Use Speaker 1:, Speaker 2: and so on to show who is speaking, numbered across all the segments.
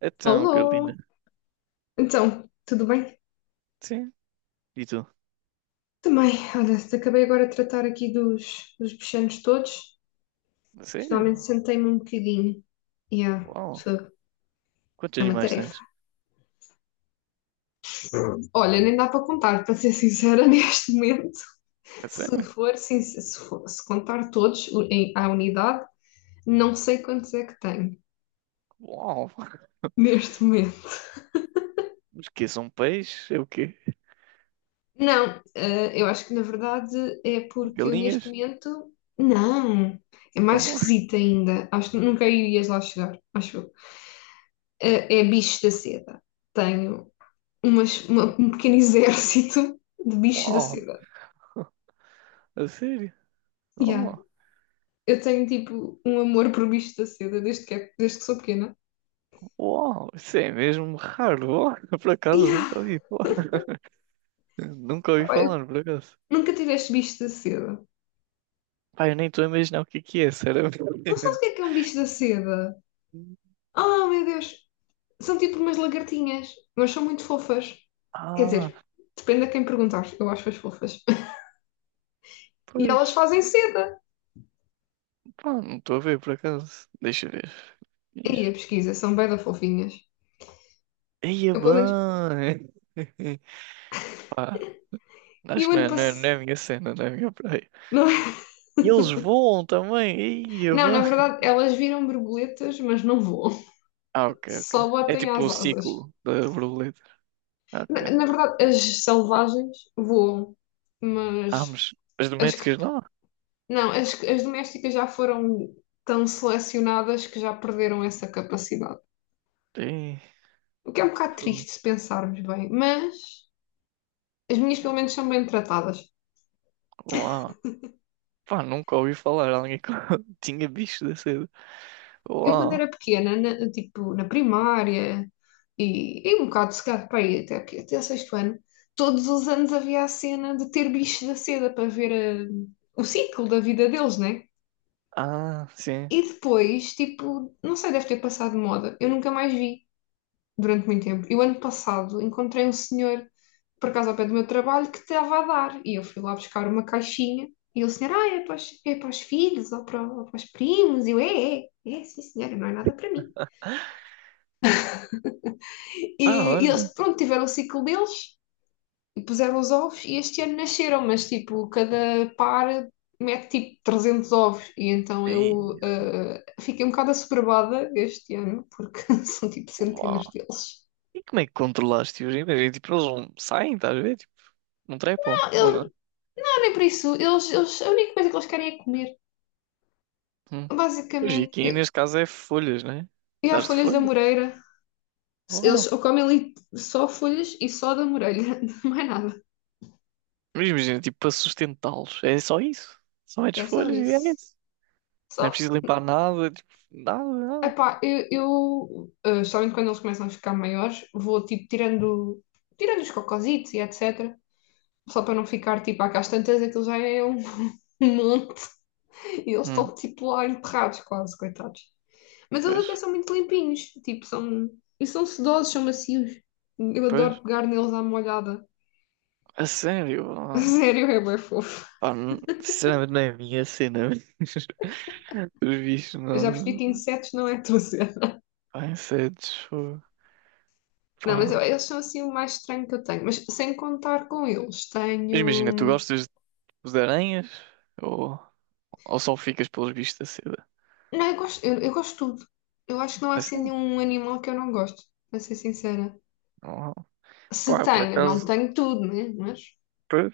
Speaker 1: Então, Carolina.
Speaker 2: Alô! Então, tudo bem?
Speaker 1: Sim. E tu?
Speaker 2: Também, olha, acabei agora de tratar aqui dos bichanos todos
Speaker 1: A
Speaker 2: e
Speaker 1: sério?
Speaker 2: finalmente sentei-me um bocadinho. Yeah,
Speaker 1: Uau.
Speaker 2: fogo.
Speaker 1: Quantos
Speaker 2: É uma
Speaker 1: animais
Speaker 2: tarefa.
Speaker 1: tens?
Speaker 2: Olha, nem dá para contar, para ser sincera, neste momento.
Speaker 1: A
Speaker 2: Se
Speaker 1: sério?
Speaker 2: for, sim, se, se for- se contar todos em, à unidade, não sei quantos é que tenho
Speaker 1: Uau.
Speaker 2: neste momento.
Speaker 1: Mas que são peixes? É o quê?
Speaker 2: Não, eu acho que na verdade é porque eu neste
Speaker 1: Galinhas?
Speaker 2: momento. Não, é mais
Speaker 1: Então,
Speaker 2: esquisito ainda. Acho que nunca irias lá chegar, acho eu. É bicho da seda. Tenho um pequeno exército de bichos da
Speaker 1: uau.
Speaker 2: seda.
Speaker 1: A sério?
Speaker 2: Yeah.
Speaker 1: Uau.
Speaker 2: Eu tenho tipo um amor por bichos da seda desde que, desde que sou pequena.
Speaker 1: Uau. Isso é mesmo raro. Uau. Por acaso,
Speaker 2: Yeah.
Speaker 1: nunca ouvi falar. Nunca ouvi
Speaker 2: Pá, eu
Speaker 1: falar, por acaso.
Speaker 2: nunca tive este bicho da seda.
Speaker 1: Pai, eu nem estou a imaginar o que é, sinceramente.
Speaker 2: Não sabes o que é um bicho da seda? Oh meu Deus! São tipo umas lagartinhas, mas são muito fofas. Quer
Speaker 1: Ah,
Speaker 2: dizer, depende a quem perguntar, eu acho-as fofas. E
Speaker 1: pois.
Speaker 2: elas fazem seda.
Speaker 1: Pá, não estou a ver, por acaso. Deixa eu ver.
Speaker 2: E aí a
Speaker 1: Isso.
Speaker 2: pesquisa, são bem da fofinhas.
Speaker 1: Eia,
Speaker 2: Eu pelo menos.
Speaker 1: bem.
Speaker 2: E
Speaker 1: Acho
Speaker 2: o
Speaker 1: que não
Speaker 2: ano
Speaker 1: é, não é, não é
Speaker 2: passado.
Speaker 1: a minha cena, não é a minha praia.
Speaker 2: Não é?
Speaker 1: E eles voam também. Ia,
Speaker 2: Não, na
Speaker 1: vã.
Speaker 2: verdade, elas viram borboletas, mas não voam.
Speaker 1: Ah, ok, ok.
Speaker 2: Só
Speaker 1: É
Speaker 2: batem
Speaker 1: tipo
Speaker 2: às
Speaker 1: o
Speaker 2: asas.
Speaker 1: ciclo da borboleta.
Speaker 2: Na,
Speaker 1: Ok.
Speaker 2: na verdade, as selvagens voam,
Speaker 1: Ah,
Speaker 2: mas
Speaker 1: mas as
Speaker 2: as que.
Speaker 1: domésticas não?
Speaker 2: Não, as domésticas já foram tão selecionadas que já perderam essa capacidade.
Speaker 1: Ih,
Speaker 2: O que é um bocado
Speaker 1: fogo.
Speaker 2: triste se pensarmos bem, mas as minhas pelo menos são bem tratadas.
Speaker 1: Uau. Pá, nunca ouvi falar alguém que tinha bicho da cedo.
Speaker 2: Eu quando era
Speaker 1: Uau.
Speaker 2: pequena, tipo, na primária e um bocado se calhar para aí, até, até o sexto ano, todos os anos havia a cena de ter bichos da seda para ver o ciclo da vida deles, né?
Speaker 1: Ah, sim.
Speaker 2: E depois, tipo, não sei, deve ter passado de moda. Eu nunca mais vi durante muito tempo. E o ano passado encontrei um senhor, por acaso ao pé do meu trabalho, que estava a dar. E eu fui lá buscar uma caixinha. E o senhor, é para os, filhos ou para os primos. E eu, é, sim, senhora, não é nada para mim.
Speaker 1: Pá,
Speaker 2: E
Speaker 1: olha.
Speaker 2: eles, pronto, tiveram o ciclo deles e puseram os ovos e este ano nasceram, mas tipo, cada par mete tipo 300 ovos e então
Speaker 1: Ei,
Speaker 2: eu fiquei um bocado assoberbada este ano porque são tipo
Speaker 1: uau.
Speaker 2: centenas deles.
Speaker 1: E como é que controlaste os invernos? Tipo, eles não saem, estás a ver? Tipo, não trepam,
Speaker 2: Não,
Speaker 1: ou
Speaker 2: eu,
Speaker 1: não?
Speaker 2: não nem por isso, eles, a única coisa que eles querem é comer,
Speaker 1: Hum. Pois, e
Speaker 2: basicamente.
Speaker 1: aqui
Speaker 2: E,
Speaker 1: neste caso é folhas, né?
Speaker 2: e há
Speaker 1: Daste
Speaker 2: folhas da
Speaker 1: folhas?
Speaker 2: Moreira, eles ou comem ali só folhas e só da Moreira, não é nada,
Speaker 1: Mas imagina, tipo, para sustentá-los. É só isso. Só metes
Speaker 2: é só
Speaker 1: folhas e é
Speaker 2: isso.
Speaker 1: isso. Não é
Speaker 2: Só
Speaker 1: preciso limpar nada, tipo, nada, nada.
Speaker 2: Epá, eu somente quando eles começam a ficar maiores, vou tipo tirando os cocositos e etc. Só para não ficar tipo cá às tantas, aquilo já é um monte e eles
Speaker 1: Hum,
Speaker 2: estão tipo lá enterrados quase, coitados. Mas eles
Speaker 1: pois,
Speaker 2: até são muito limpinhos, tipo, são. E são sedosos, são macios. Eu
Speaker 1: pois.
Speaker 2: adoro pegar neles à molhada.
Speaker 1: A sério? Ah,
Speaker 2: Sério, é bem fofo.
Speaker 1: pá, sinceramente não é a minha cena. Mas os bichos
Speaker 2: Eu já percebi
Speaker 1: não.
Speaker 2: que insetos não é tudo cena.
Speaker 1: Pá, insetos. Fogo.
Speaker 2: Não, mas
Speaker 1: Pá.
Speaker 2: eles são assim o mais estranho que eu tenho. Mas sem contar com eles,
Speaker 1: Mas imagina, tu
Speaker 2: tenho.
Speaker 1: gostas de aranhas ou, ou só ficas pelos bichos da seda?
Speaker 2: Não, eu gosto, eu gosto de tudo. Eu acho que não há assim
Speaker 1: Assim?
Speaker 2: nenhum animal que eu não gosto, para ser sincera.
Speaker 1: Não,
Speaker 2: Se
Speaker 1: pá, por
Speaker 2: tenho, não
Speaker 1: acaso.
Speaker 2: tenho tudo, né? Mas
Speaker 1: Pois.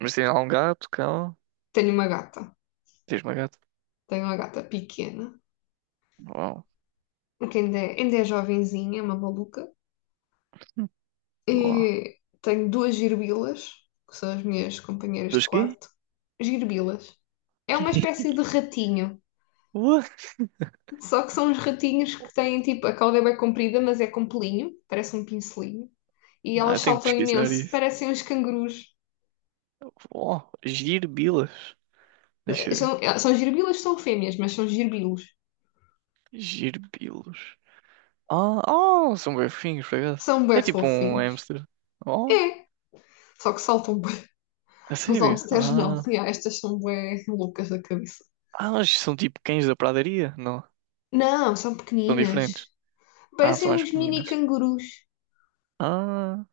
Speaker 1: Mas tem lá um gato, cão.
Speaker 2: tenho uma gata.
Speaker 1: Tens uma gata?
Speaker 2: Tenho uma gata pequena,
Speaker 1: Uau.
Speaker 2: que ainda é jovenzinha, é uma maluca.
Speaker 1: Hum. Uau.
Speaker 2: E tenho duas girbilas, que são as minhas companheiras de
Speaker 1: Dos quê?
Speaker 2: quarto. Girbilas. É
Speaker 1: Que?
Speaker 2: uma espécie de ratinho.
Speaker 1: What?
Speaker 2: Só que são uns ratinhos que têm tipo, a cauda é bem comprida, mas é com pelinho, parece um pincelinho. E
Speaker 1: Não,
Speaker 2: elas
Speaker 1: eu tenho que
Speaker 2: saltam
Speaker 1: pesquisar
Speaker 2: imenso,
Speaker 1: isso.
Speaker 2: parecem uns cangurus.
Speaker 1: Oh, girbilas. Deixa eu ver.
Speaker 2: São girbilas, são fêmeas, mas são girbilos.
Speaker 1: Girbilos. Ah, oh, são bem fofinhos, por acaso.
Speaker 2: São bué
Speaker 1: É tipo um
Speaker 2: fofinhos.
Speaker 1: hamster. Oh,
Speaker 2: É, só que saltam bué.
Speaker 1: a
Speaker 2: Os
Speaker 1: sério?
Speaker 2: hamsters não.
Speaker 1: Ah,
Speaker 2: Ya, estas são bué loucas da cabeça.
Speaker 1: ah, mas são tipo cães da pradaria? Não,
Speaker 2: Não, são
Speaker 1: são
Speaker 2: pequeninas.
Speaker 1: diferentes. Ah, são
Speaker 2: Parecem
Speaker 1: mais
Speaker 2: uns mini
Speaker 1: pequeninas.
Speaker 2: cangurus.
Speaker 1: Ah,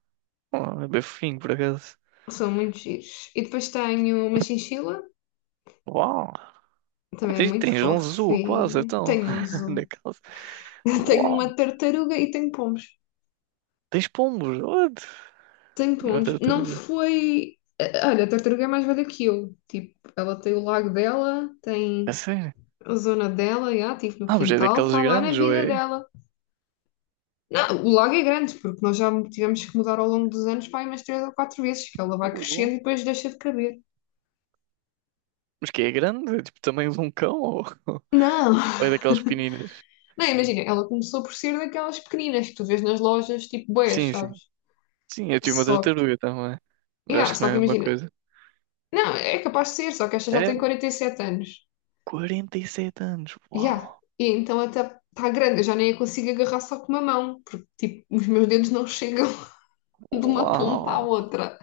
Speaker 1: oh, é bem fofinho, por acaso.
Speaker 2: São muito giros. E depois tenho uma chinchila,
Speaker 1: Uau, oh,
Speaker 2: também é
Speaker 1: tens,
Speaker 2: muito
Speaker 1: tens um zoo quase,
Speaker 2: fofinha.
Speaker 1: então.
Speaker 2: Tenho um
Speaker 1: Na
Speaker 2: zoo.
Speaker 1: casa.
Speaker 2: Tenho
Speaker 1: Uau,
Speaker 2: uma tartaruga e tenho pombos.
Speaker 1: tens pombos, what?
Speaker 2: Tenho
Speaker 1: E uma
Speaker 2: pombos. Não
Speaker 1: tartaruga.
Speaker 2: foi. Olha, a tartaruga é mais velha que eu. Tipo, ela tem o lago dela,
Speaker 1: A
Speaker 2: tem
Speaker 1: sério?
Speaker 2: a zona dela, já, estive no
Speaker 1: Ah, mas é
Speaker 2: quintal,
Speaker 1: daqueles
Speaker 2: está lá na
Speaker 1: grandes ou
Speaker 2: vida
Speaker 1: é.
Speaker 2: dela. Não, o lago é grande, porque nós já tivemos que mudar ao longo dos anos, pá, umas três ou quatro vezes, que ela vai
Speaker 1: Uh,
Speaker 2: crescendo e depois deixa de caber.
Speaker 1: Mas que é grande? É tipo, tamanho de um cão? Ou,
Speaker 2: Não!
Speaker 1: ou é daquelas pequeninas?
Speaker 2: Não, imagina, ela começou por ser daquelas pequeninas que tu vês nas lojas, tipo boias,
Speaker 1: Sim,
Speaker 2: sabes?
Speaker 1: sim. Sim, eu tive uma
Speaker 2: Só que,
Speaker 1: tartaruga também. Mas
Speaker 2: yeah,
Speaker 1: acho que não
Speaker 2: só
Speaker 1: é a
Speaker 2: que
Speaker 1: mesma
Speaker 2: imagina,
Speaker 1: coisa.
Speaker 2: não, é capaz de ser, só que esta já
Speaker 1: É?
Speaker 2: tem 47 anos.
Speaker 1: 47 anos.
Speaker 2: Yeah.
Speaker 1: Uau!
Speaker 2: E então até está grande, eu já nem a consigo agarrar só com uma mão, porque tipo, os meus dedos não chegam de uma ponta à
Speaker 1: Uau!
Speaker 2: outra.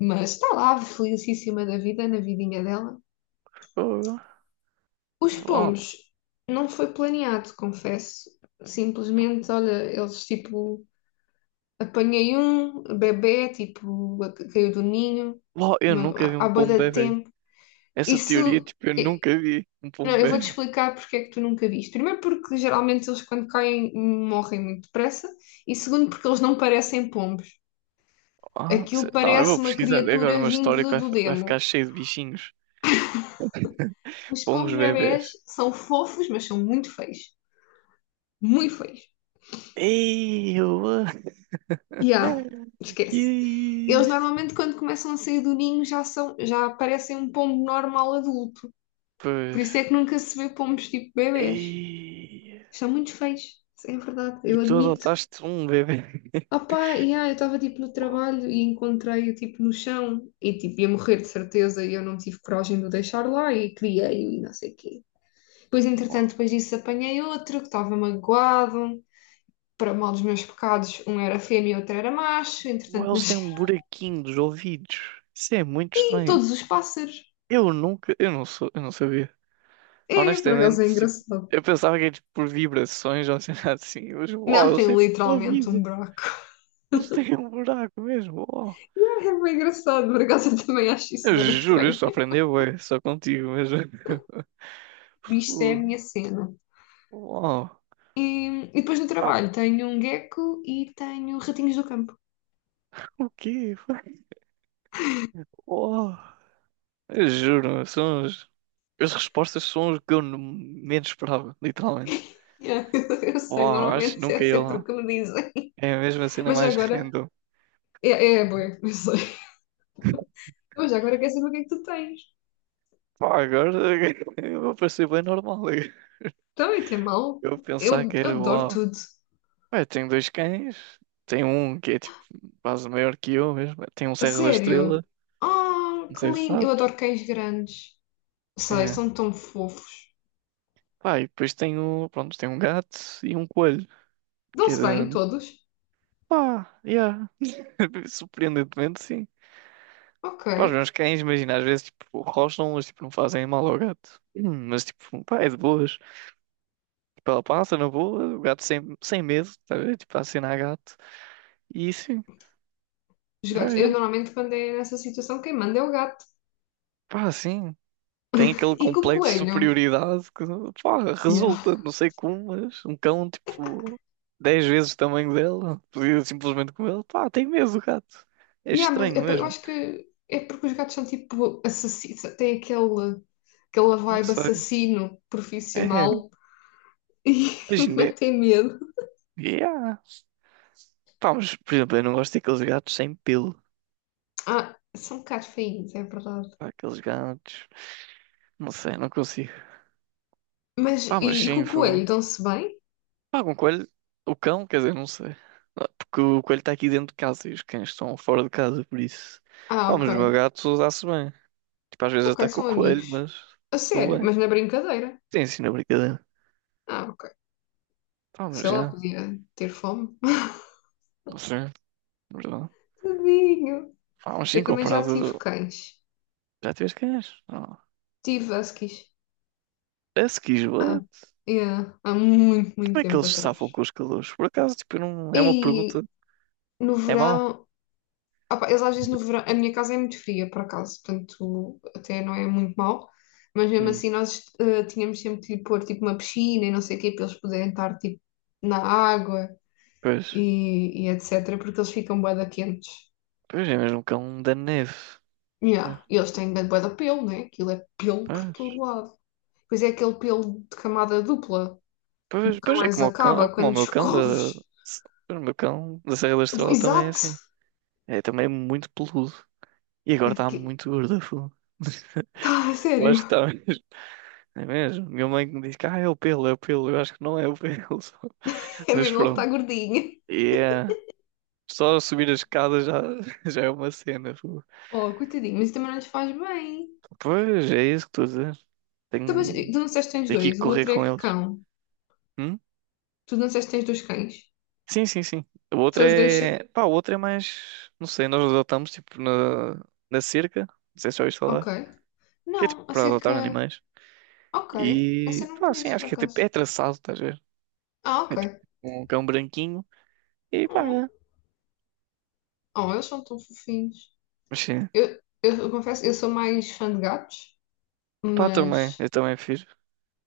Speaker 2: Mas está lá, felicíssima da vida, na vidinha dela.
Speaker 1: Fogo.
Speaker 2: Os
Speaker 1: Uau!
Speaker 2: pomos não foi planeado, confesso. Simplesmente, olha, eles tipo, apanhei um bebé, tipo, caiu do ninho,
Speaker 1: Uau! Eu nunca vi
Speaker 2: há
Speaker 1: um
Speaker 2: bué
Speaker 1: pombo
Speaker 2: de
Speaker 1: bebê.
Speaker 2: tempo.
Speaker 1: Essa teoria,
Speaker 2: Isso,
Speaker 1: tipo, eu
Speaker 2: eh,
Speaker 1: nunca vi um
Speaker 2: não,
Speaker 1: pombo
Speaker 2: eu vou-te
Speaker 1: bebê.
Speaker 2: explicar porque é que tu nunca viste. Primeiro porque geralmente eles quando caem morrem muito depressa e segundo porque eles não parecem pombos.
Speaker 1: Ah,
Speaker 2: Aquilo
Speaker 1: não, eu vou
Speaker 2: parece uma
Speaker 1: pesquisar. É agora
Speaker 2: criatura
Speaker 1: uma história que
Speaker 2: vinda
Speaker 1: vai,
Speaker 2: do
Speaker 1: fi- vai ficar
Speaker 2: demo.
Speaker 1: cheio de bichinhos.
Speaker 2: Os
Speaker 1: Pombos
Speaker 2: pombos bebês
Speaker 1: bebês.
Speaker 2: são fofos, mas são muito feios. Muito feios.
Speaker 1: Ei, eu.
Speaker 2: E
Speaker 1: Que
Speaker 2: esquece. Eles
Speaker 1: isso?
Speaker 2: normalmente, quando começam a sair do ninho, já parecem um pombo normal adulto. Por
Speaker 1: Pois.
Speaker 2: isso é que nunca se vê pombos tipo bebês.
Speaker 1: Ei,
Speaker 2: São muito feios. É verdade,
Speaker 1: e
Speaker 2: eu
Speaker 1: tu
Speaker 2: admito.
Speaker 1: adotaste um bebê.
Speaker 2: Opá, e eu estava tipo no trabalho e encontrei-o tipo no chão e tipo ia morrer de certeza e eu não tive coragem de o deixar lá e criei-o e não sei o quê. Depois, entretanto, depois disso apanhei outro que estava magoado para mal dos meus pecados, um era fêmea e outro era macho,
Speaker 1: Ou
Speaker 2: entretanto
Speaker 1: eles têm
Speaker 2: nasci
Speaker 1: um buraquinho dos ouvidos. Isso é muito
Speaker 2: em
Speaker 1: estranho.
Speaker 2: todos os pássaros.
Speaker 1: Eu nunca, eu não sou, eu não sabia.
Speaker 2: É, por
Speaker 1: Honestamente,
Speaker 2: acaso é
Speaker 1: tipo,
Speaker 2: engraçado.
Speaker 1: eu pensava que era tipo, por vibrações ou sei lá assim, mas uau,
Speaker 2: Não
Speaker 1: eles
Speaker 2: tem
Speaker 1: têm tipo um
Speaker 2: literalmente um
Speaker 1: ouvido.
Speaker 2: buraco.
Speaker 1: Eles têm um buraco mesmo. Uau.
Speaker 2: É bem engraçado, por acaso eu também acho isso
Speaker 1: Eu
Speaker 2: bem
Speaker 1: juro, eu
Speaker 2: estranho.
Speaker 1: só aprendi, ué, só contigo mesmo.
Speaker 2: Isto é a
Speaker 1: Fu,
Speaker 2: minha cena.
Speaker 1: uau.
Speaker 2: E depois no
Speaker 1: Pá,
Speaker 2: trabalho tenho um gecko e tenho ratinhos do campo.
Speaker 1: o quê? Uau. Eu juro, são uns. As respostas são as que eu menos esperava, literalmente.
Speaker 2: Yeah, eu sei,
Speaker 1: Uau, acho que
Speaker 2: normalmente é
Speaker 1: nunca ia
Speaker 2: sempre o
Speaker 1: lá.
Speaker 2: que me dizem.
Speaker 1: É a mesma cena
Speaker 2: Mas já
Speaker 1: mais
Speaker 2: agora,
Speaker 1: random.
Speaker 2: é, é bué, eu sei. Mas agora quer saber o que é que tu tens.
Speaker 1: Pá, agora eu vou parecer bem normal.
Speaker 2: Também tem mal.
Speaker 1: Eu
Speaker 2: Eu
Speaker 1: pensar que era
Speaker 2: adoro
Speaker 1: uau.
Speaker 2: tudo.
Speaker 1: Ué, tenho dois cães. Tem um que é tipo quase maior que eu mesmo. Tem um
Speaker 2: A
Speaker 1: Serra da
Speaker 2: sério?
Speaker 1: Estrela.
Speaker 2: Oh,
Speaker 1: Não
Speaker 2: que
Speaker 1: sei se
Speaker 2: lindo! Eu
Speaker 1: sabes.
Speaker 2: adoro cães grandes. Sei,
Speaker 1: É.
Speaker 2: são tão fofos.
Speaker 1: Pá, e depois tenho, pronto, tenho um gato e um coelho. Que
Speaker 2: Dão-se
Speaker 1: era.
Speaker 2: bem, todos?
Speaker 1: Pá, yeah. Surpreendentemente, sim.
Speaker 2: Ok.
Speaker 1: Pá, os meus cães, imagina, às vezes, tipo, rosnam, mas, tipo, não fazem mal ao gato. Mas, tipo, pá, é de boas. Tipo, ela passa na boa, o gato sem medo, tá a ver? Tipo, a acenar gato. E sim,
Speaker 2: Os gatos.
Speaker 1: vai,
Speaker 2: Eu
Speaker 1: é.
Speaker 2: normalmente, quando é nessa situação, quem manda é o gato
Speaker 1: Pá, sim. Tem aquele
Speaker 2: e com o
Speaker 1: complexo de
Speaker 2: coelho.
Speaker 1: superioridade que, pá,
Speaker 2: Yeah.
Speaker 1: resulta, não sei como, mas um cão, tipo, 10 vezes o tamanho dela, podia simplesmente com ele, pá, tem medo do gato. É
Speaker 2: Yeah, mas
Speaker 1: estranho
Speaker 2: é eu
Speaker 1: mesmo.
Speaker 2: acho que é porque os gatos são tipo assassinos, têm aquela
Speaker 1: Não
Speaker 2: vibe
Speaker 1: sei.
Speaker 2: assassino
Speaker 1: É,
Speaker 2: profissional e
Speaker 1: imagina,
Speaker 2: metem medo.
Speaker 1: yeah. Pá, mas, por exemplo, eu não gosto daqueles gatos sem pelo.
Speaker 2: Ah, são um bocado feinhos, é verdade.
Speaker 1: Pá, aqueles gatos. Não sei, não consigo.
Speaker 2: Mas
Speaker 1: Pá, mas
Speaker 2: e com
Speaker 1: sim,
Speaker 2: o
Speaker 1: fogo.
Speaker 2: coelho, dão-se bem?
Speaker 1: Pá, com o coelho. O cão, quer dizer, não sei. Ah, porque o coelho está aqui dentro de casa e os cães estão fora de casa, por isso.
Speaker 2: Ah,
Speaker 1: Pá, mas o meu
Speaker 2: ok.
Speaker 1: gato dá-se bem. Tipo, às vezes
Speaker 2: Ok,
Speaker 1: ataca o
Speaker 2: são amigos.
Speaker 1: coelho, mas
Speaker 2: A
Speaker 1: estão
Speaker 2: sério,
Speaker 1: bem.
Speaker 2: mas na brincadeira.
Speaker 1: Sim, sim, na brincadeira.
Speaker 2: Ah, ok.
Speaker 1: Pá,
Speaker 2: Sei
Speaker 1: mas
Speaker 2: lá,
Speaker 1: já.
Speaker 2: podia ter fome.
Speaker 1: Não sei, verdade.
Speaker 2: Tadinho.
Speaker 1: Pá, mas sim,
Speaker 2: Eu também já tive
Speaker 1: comparado.
Speaker 2: cães.
Speaker 1: Já tiveste cães? Não.
Speaker 2: Tive huskies.
Speaker 1: Parece que
Speaker 2: Ah,
Speaker 1: esbate.
Speaker 2: yeah, há muito,
Speaker 1: E
Speaker 2: muito
Speaker 1: como é que
Speaker 2: tempo
Speaker 1: eles se
Speaker 2: atrás.
Speaker 1: safam com os calores? Por acaso, tipo, eu não. É uma
Speaker 2: E
Speaker 1: pergunta.
Speaker 2: no
Speaker 1: É mau?
Speaker 2: verão, opá, eles às vezes no verão, a minha casa é muito fria, por acaso, portanto até não é muito mau, mas mesmo
Speaker 1: Hum,
Speaker 2: assim nós tínhamos sempre de pôr tipo uma piscina e não sei o quê, para eles poderem estar tipo na água
Speaker 1: pois.
Speaker 2: e etc, porque eles ficam bué da quentes.
Speaker 1: Pois é mesmo cão da neve.
Speaker 2: Yeah. E eles têm grande bué de pelo, né? Aquilo é pelo por todo
Speaker 1: Pois,
Speaker 2: lado. Pois é aquele pelo de camada dupla,
Speaker 1: pois,
Speaker 2: nunca
Speaker 1: pois é
Speaker 2: mais
Speaker 1: como o cão, é
Speaker 2: acaba
Speaker 1: como o
Speaker 2: quando
Speaker 1: meu cão da,
Speaker 2: escoves.
Speaker 1: o meu cão da Serra da Estrela também é
Speaker 2: Exato!
Speaker 1: assim. Também é muito peludo. E agora está
Speaker 2: Aqui.
Speaker 1: muito gordo, fogo.
Speaker 2: Tá, a
Speaker 1: Eu
Speaker 2: sério.
Speaker 1: acho que está mesmo. É mesmo. Minha mãe que me diz que é o pelo, é o pelo. Eu acho que não é o pelo.
Speaker 2: É
Speaker 1: Mas
Speaker 2: mesmo, ele está
Speaker 1: pronto.
Speaker 2: gordinho.
Speaker 1: E é. Só subir a escada já, já é uma cena. Fogo.
Speaker 2: Oh, coitadinho, mas também não lhes faz bem.
Speaker 1: Pois é isso que estou a dizer.
Speaker 2: Então, mas
Speaker 1: Tenho,
Speaker 2: tu não disseste que tens
Speaker 1: tenho que ir
Speaker 2: dois, o
Speaker 1: correr
Speaker 2: outro é
Speaker 1: com
Speaker 2: que
Speaker 1: eles.
Speaker 2: cão.
Speaker 1: Hum?
Speaker 2: Tu não disseste que tens dois cães.
Speaker 1: Sim, sim, sim. O outro
Speaker 2: São os dois.
Speaker 1: é. Pá, o outro é mais. Não sei, nós adotamos tipo na cerca. Não sei se já ouviste
Speaker 2: Ok.
Speaker 1: falar. Que é tipo
Speaker 2: Não,
Speaker 1: para adotar
Speaker 2: acerca.
Speaker 1: animais.
Speaker 2: Ok. Essa
Speaker 1: E
Speaker 2: eu não
Speaker 1: pá, sim,
Speaker 2: conheço
Speaker 1: acho
Speaker 2: por
Speaker 1: que é tipo. É
Speaker 2: acaso.
Speaker 1: traçado, estás a ver?
Speaker 2: Ah,
Speaker 1: É tipo
Speaker 2: ok.
Speaker 1: um cão branquinho. E pá,
Speaker 2: Oh,
Speaker 1: é.
Speaker 2: oh, eles são tão fofinhos.
Speaker 1: Mas sim.
Speaker 2: Eu confesso, eu sou mais fã de gatos.
Speaker 1: Pá, também.
Speaker 2: Mas
Speaker 1: Eu também fiz.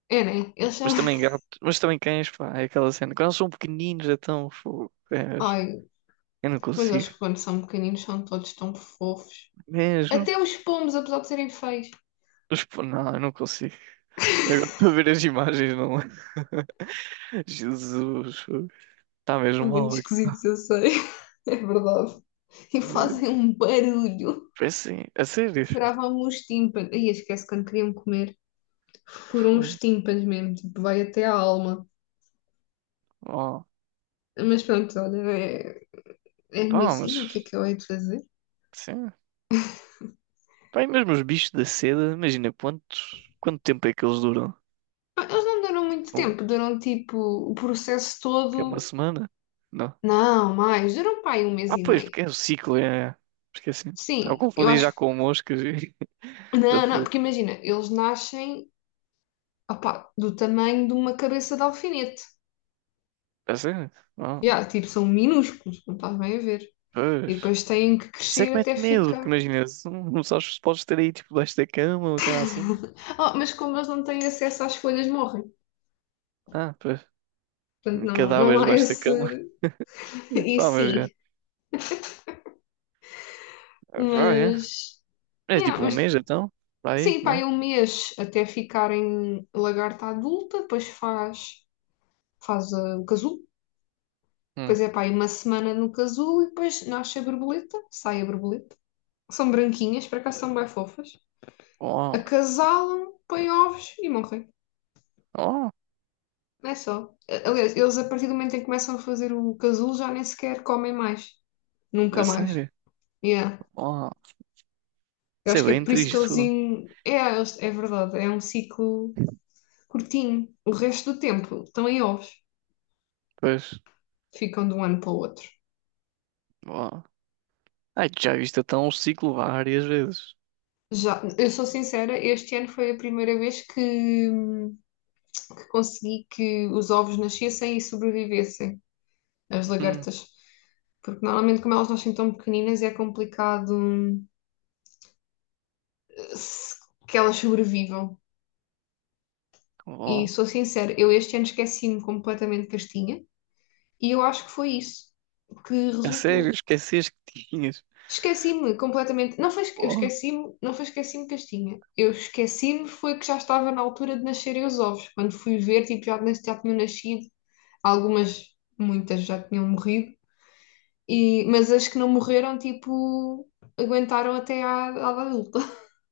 Speaker 2: é, né? Eles são.
Speaker 1: Mas também gato. Mas também cães, pá. É aquela cena. Quando eles são pequeninos, é tão. Fogo. É mesmo.
Speaker 2: Ai,
Speaker 1: Eu não
Speaker 2: mas eles
Speaker 1: consigo.
Speaker 2: quando são pequeninos são todos tão fofos.
Speaker 1: Mesmo.
Speaker 2: Até os pombos, apesar de serem feios,
Speaker 1: Mas, pô, não, eu não consigo. Eu gosto de ver as imagens, não, é? Jesus, fogo. Tá mesmo
Speaker 2: são muito
Speaker 1: mal aqui.
Speaker 2: esquisitos, eu sei. É verdade. E fazem um barulho.
Speaker 1: Foi assim, a sério.
Speaker 2: Furavam-me os tímpanos. Ai, esquece quando queriam comer. Furam os
Speaker 1: Fogo.
Speaker 2: tímpanos mesmo, tipo, vai até a alma.
Speaker 1: Oh,
Speaker 2: Mas pronto, olha, é a minha
Speaker 1: pá,
Speaker 2: sina, o que é
Speaker 1: mas
Speaker 2: que eu hei de fazer?
Speaker 1: sim. Pá, e mesmo os bichos da seda, imagina quanto tempo é que eles duram?
Speaker 2: Ah, eles não duram muito
Speaker 1: Fogo.
Speaker 2: tempo, duram tipo o processo
Speaker 1: Que é uma
Speaker 2: todo.
Speaker 1: semana? Não.
Speaker 2: Não, mais, duram para aí um mês
Speaker 1: Ah,
Speaker 2: e
Speaker 1: pois,
Speaker 2: meio.
Speaker 1: porque é o ciclo, é. Esqueci. Estava a
Speaker 2: Sim, eu
Speaker 1: confundir
Speaker 2: acho.
Speaker 1: já com moscas Da
Speaker 2: Não, não,
Speaker 1: fruta.
Speaker 2: porque imagina, eles nascem, opá, do tamanho de uma cabeça de alfinete.
Speaker 1: A sério? Oh,
Speaker 2: Yeah, tipo, são minúsculos, não estás bem a ver. E
Speaker 1: pois.
Speaker 2: depois têm que
Speaker 1: Isso é que
Speaker 2: crescer até
Speaker 1: mete medo, porque
Speaker 2: ficar.
Speaker 1: imagina, se não não sabes se podes ter aí tipo debaixo da cama, ou sei lá assim.
Speaker 2: Oh, mas como eles não têm acesso às folhas, morrem.
Speaker 1: Ah, pois.
Speaker 2: Portanto, não, não
Speaker 1: Cadáveres
Speaker 2: há
Speaker 1: debaixo da
Speaker 2: esse.
Speaker 1: cama. E
Speaker 2: E
Speaker 1: pá, mas é.
Speaker 2: sim,
Speaker 1: Pá, é.
Speaker 2: mas.
Speaker 1: É
Speaker 2: Yeah,
Speaker 1: tipo um
Speaker 2: mas
Speaker 1: mês então? Para aí,
Speaker 2: sim, pá,
Speaker 1: não?
Speaker 2: é um mês até ficarem lagarta adulta, depois faz o casulo.
Speaker 1: Hum.
Speaker 2: Depois é pá, aí uma semana no casulo e depois nasce a borboleta, sai a borboleta. São branquinhas, para cá são bem fofas.
Speaker 1: Oh,
Speaker 2: Acasalam, põem ovos e morrem.
Speaker 1: oh,
Speaker 2: Não é só. Aliás, eles a partir do momento em que começam a fazer o casulo já nem sequer comem mais. Nunca
Speaker 1: a
Speaker 2: mais.
Speaker 1: sério?
Speaker 2: Yeah.
Speaker 1: Oh,
Speaker 2: Eu
Speaker 1: isso é
Speaker 2: acho que é
Speaker 1: bem
Speaker 2: por isso que
Speaker 1: triste.
Speaker 2: eles. É, é verdade, é um ciclo curtinho. O resto do tempo estão em ovos.
Speaker 1: Pois,
Speaker 2: Ficam de um ano para o outro.
Speaker 1: oh. Ai, tu já viste até um ciclo várias vezes.
Speaker 2: Já, eu sou sincera, este ano foi a primeira vez que, consegui que os ovos nascessem e sobrevivessem, as
Speaker 1: Hum.
Speaker 2: lagartas. Porque normalmente, como elas nascem tão pequeninas, é complicado se- que elas sobrevivam. E
Speaker 1: Oh,
Speaker 2: sou sincera, eu este ano esqueci-me completamente de Castinha e eu acho que foi isso que
Speaker 1: a sério,
Speaker 2: resultou.
Speaker 1: esqueceste que tinhas.
Speaker 2: Esqueci-me completamente. Não foi, eu
Speaker 1: Oh,
Speaker 2: esqueci-me, não foi esqueci-me de Castinha. Eu esqueci-me foi que já estava na altura de nascerem os ovos. Quando fui ver, tipo, já, já tinham nascido. Algumas, muitas já tinham morrido. E, mas as que não morreram, tipo, aguentaram até à adulta,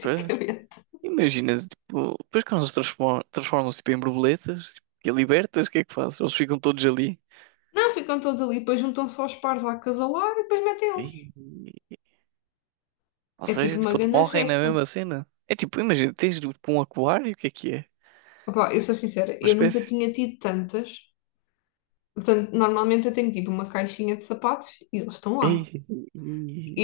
Speaker 1: pois, imagina, tipo, depois quando eles transformam-se tipo, em borboletas tipo, e libertas, o que é que fazes? Eles ficam todos ali.
Speaker 2: Não, ficam todos ali, depois juntam-se aos pares a acasalar e depois metem um.
Speaker 1: Ei. Ou
Speaker 2: É tipo
Speaker 1: seja,
Speaker 2: uma
Speaker 1: tipo, eles
Speaker 2: grande
Speaker 1: morrem na
Speaker 2: festa.
Speaker 1: mesma cena. É tipo, imagina, tens tipo, um aquário, o que é que é?
Speaker 2: Opa, eu sou sincera,
Speaker 1: Uma
Speaker 2: eu nunca
Speaker 1: espécie.
Speaker 2: tinha tido tantas. Portanto, normalmente eu tenho tipo uma caixinha de sapatos e eles estão lá.
Speaker 1: Ei.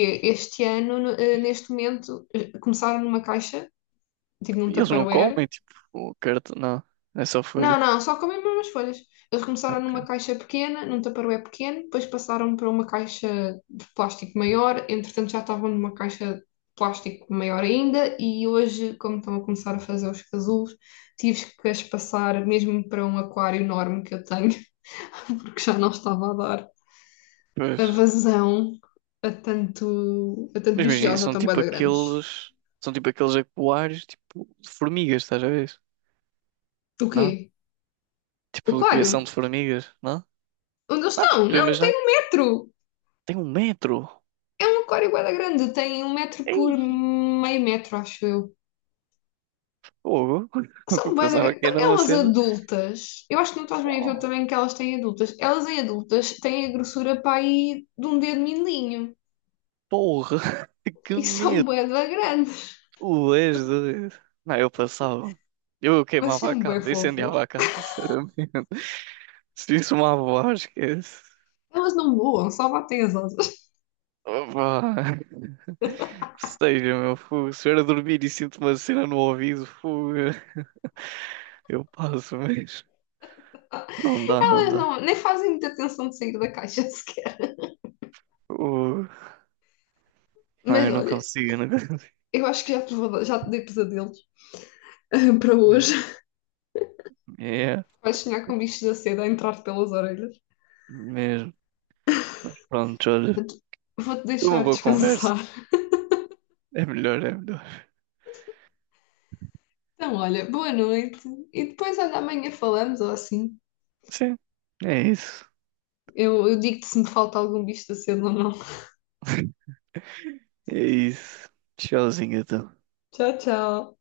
Speaker 2: E este ano, neste momento, começaram numa caixa, tipo num
Speaker 1: E eles não
Speaker 2: Tupperware.
Speaker 1: comem, tipo, o cartão, não, é só
Speaker 2: Não,
Speaker 1: folhas.
Speaker 2: não, só comem mesmo as folhas. Eles
Speaker 1: Ah,
Speaker 2: começaram numa
Speaker 1: ok.
Speaker 2: caixa pequena, num tupperware pequeno, depois passaram para uma caixa de plástico maior, entretanto já estavam numa caixa de plástico maior ainda, e hoje, como estão a começar a fazer os casulos, tive que as passar mesmo para um aquário enorme que eu tenho, porque já não estava a dar
Speaker 1: Pois.
Speaker 2: a vazão a tanto,
Speaker 1: Mas
Speaker 2: bicho, e
Speaker 1: imagina,
Speaker 2: elas já
Speaker 1: são
Speaker 2: estão bué
Speaker 1: tipo
Speaker 2: da grandes.
Speaker 1: aqueles, são tipo aqueles aquários, tipo, de formigas, estás a ver?
Speaker 2: O
Speaker 1: Não?
Speaker 2: quê? O
Speaker 1: Tipo, de criação
Speaker 2: aquário?
Speaker 1: de formigas, não?
Speaker 2: Onde eles
Speaker 1: Não, tipo,
Speaker 2: estão?
Speaker 1: tu
Speaker 2: Não, um
Speaker 1: imaginas,
Speaker 2: tetro!
Speaker 1: tem um metro.
Speaker 2: É um aquário bué da grande, tem um metro por
Speaker 1: Ei,
Speaker 2: meio metro, acho eu.
Speaker 1: fogo. Eu
Speaker 2: São bué da
Speaker 1: pensava
Speaker 2: grande.
Speaker 1: que
Speaker 2: Então,
Speaker 1: era uma
Speaker 2: elas
Speaker 1: cena.
Speaker 2: adultas, eu acho que não estás bem a ver o
Speaker 1: Oh,
Speaker 2: tamanho que elas têm adultas. Elas em adultas têm a grossura para aí de um dedo mindinho.
Speaker 1: porra, que
Speaker 2: E são
Speaker 1: medo.
Speaker 2: bué da grandes,
Speaker 1: Tu és doido. Não, eu passava. Eu
Speaker 2: mas
Speaker 1: queimava a
Speaker 2: são bué
Speaker 1: casa,
Speaker 2: fofas.
Speaker 1: incendiava a casa, sinceramente. Se isso me avoar, esquece.
Speaker 2: Elas não voam, só batem as asas.
Speaker 1: Opa. Que seja, meu fogo. Se eu a dormir e sinto uma cena no ouvido, fogo, eu passo, mas não dá, não
Speaker 2: Elas
Speaker 1: dá.
Speaker 2: não, nem fazem muita tensão de sair da caixa sequer.
Speaker 1: Fogo. Não,
Speaker 2: Mas olha,
Speaker 1: eu não consigo
Speaker 2: eu acho que já te dei pesadelos para hoje.
Speaker 1: mesmo. É,
Speaker 2: Vais sonhar com bichos da seda a entrar pelas orelhas.
Speaker 1: mesmo. Pronto, olha.
Speaker 2: Portanto, vou-te
Speaker 1: Foi uma
Speaker 2: deixar
Speaker 1: boa conversa.
Speaker 2: descansar.
Speaker 1: É melhor, é melhor.
Speaker 2: Então, olha, boa noite. E depois, olha, amanhã falamos ou assim.
Speaker 1: Sim, é isso.
Speaker 2: Eu digo-te se me falta algum bicho da cena ou não.
Speaker 1: É isso. Tchauzinho, então.
Speaker 2: Tchau, tchau.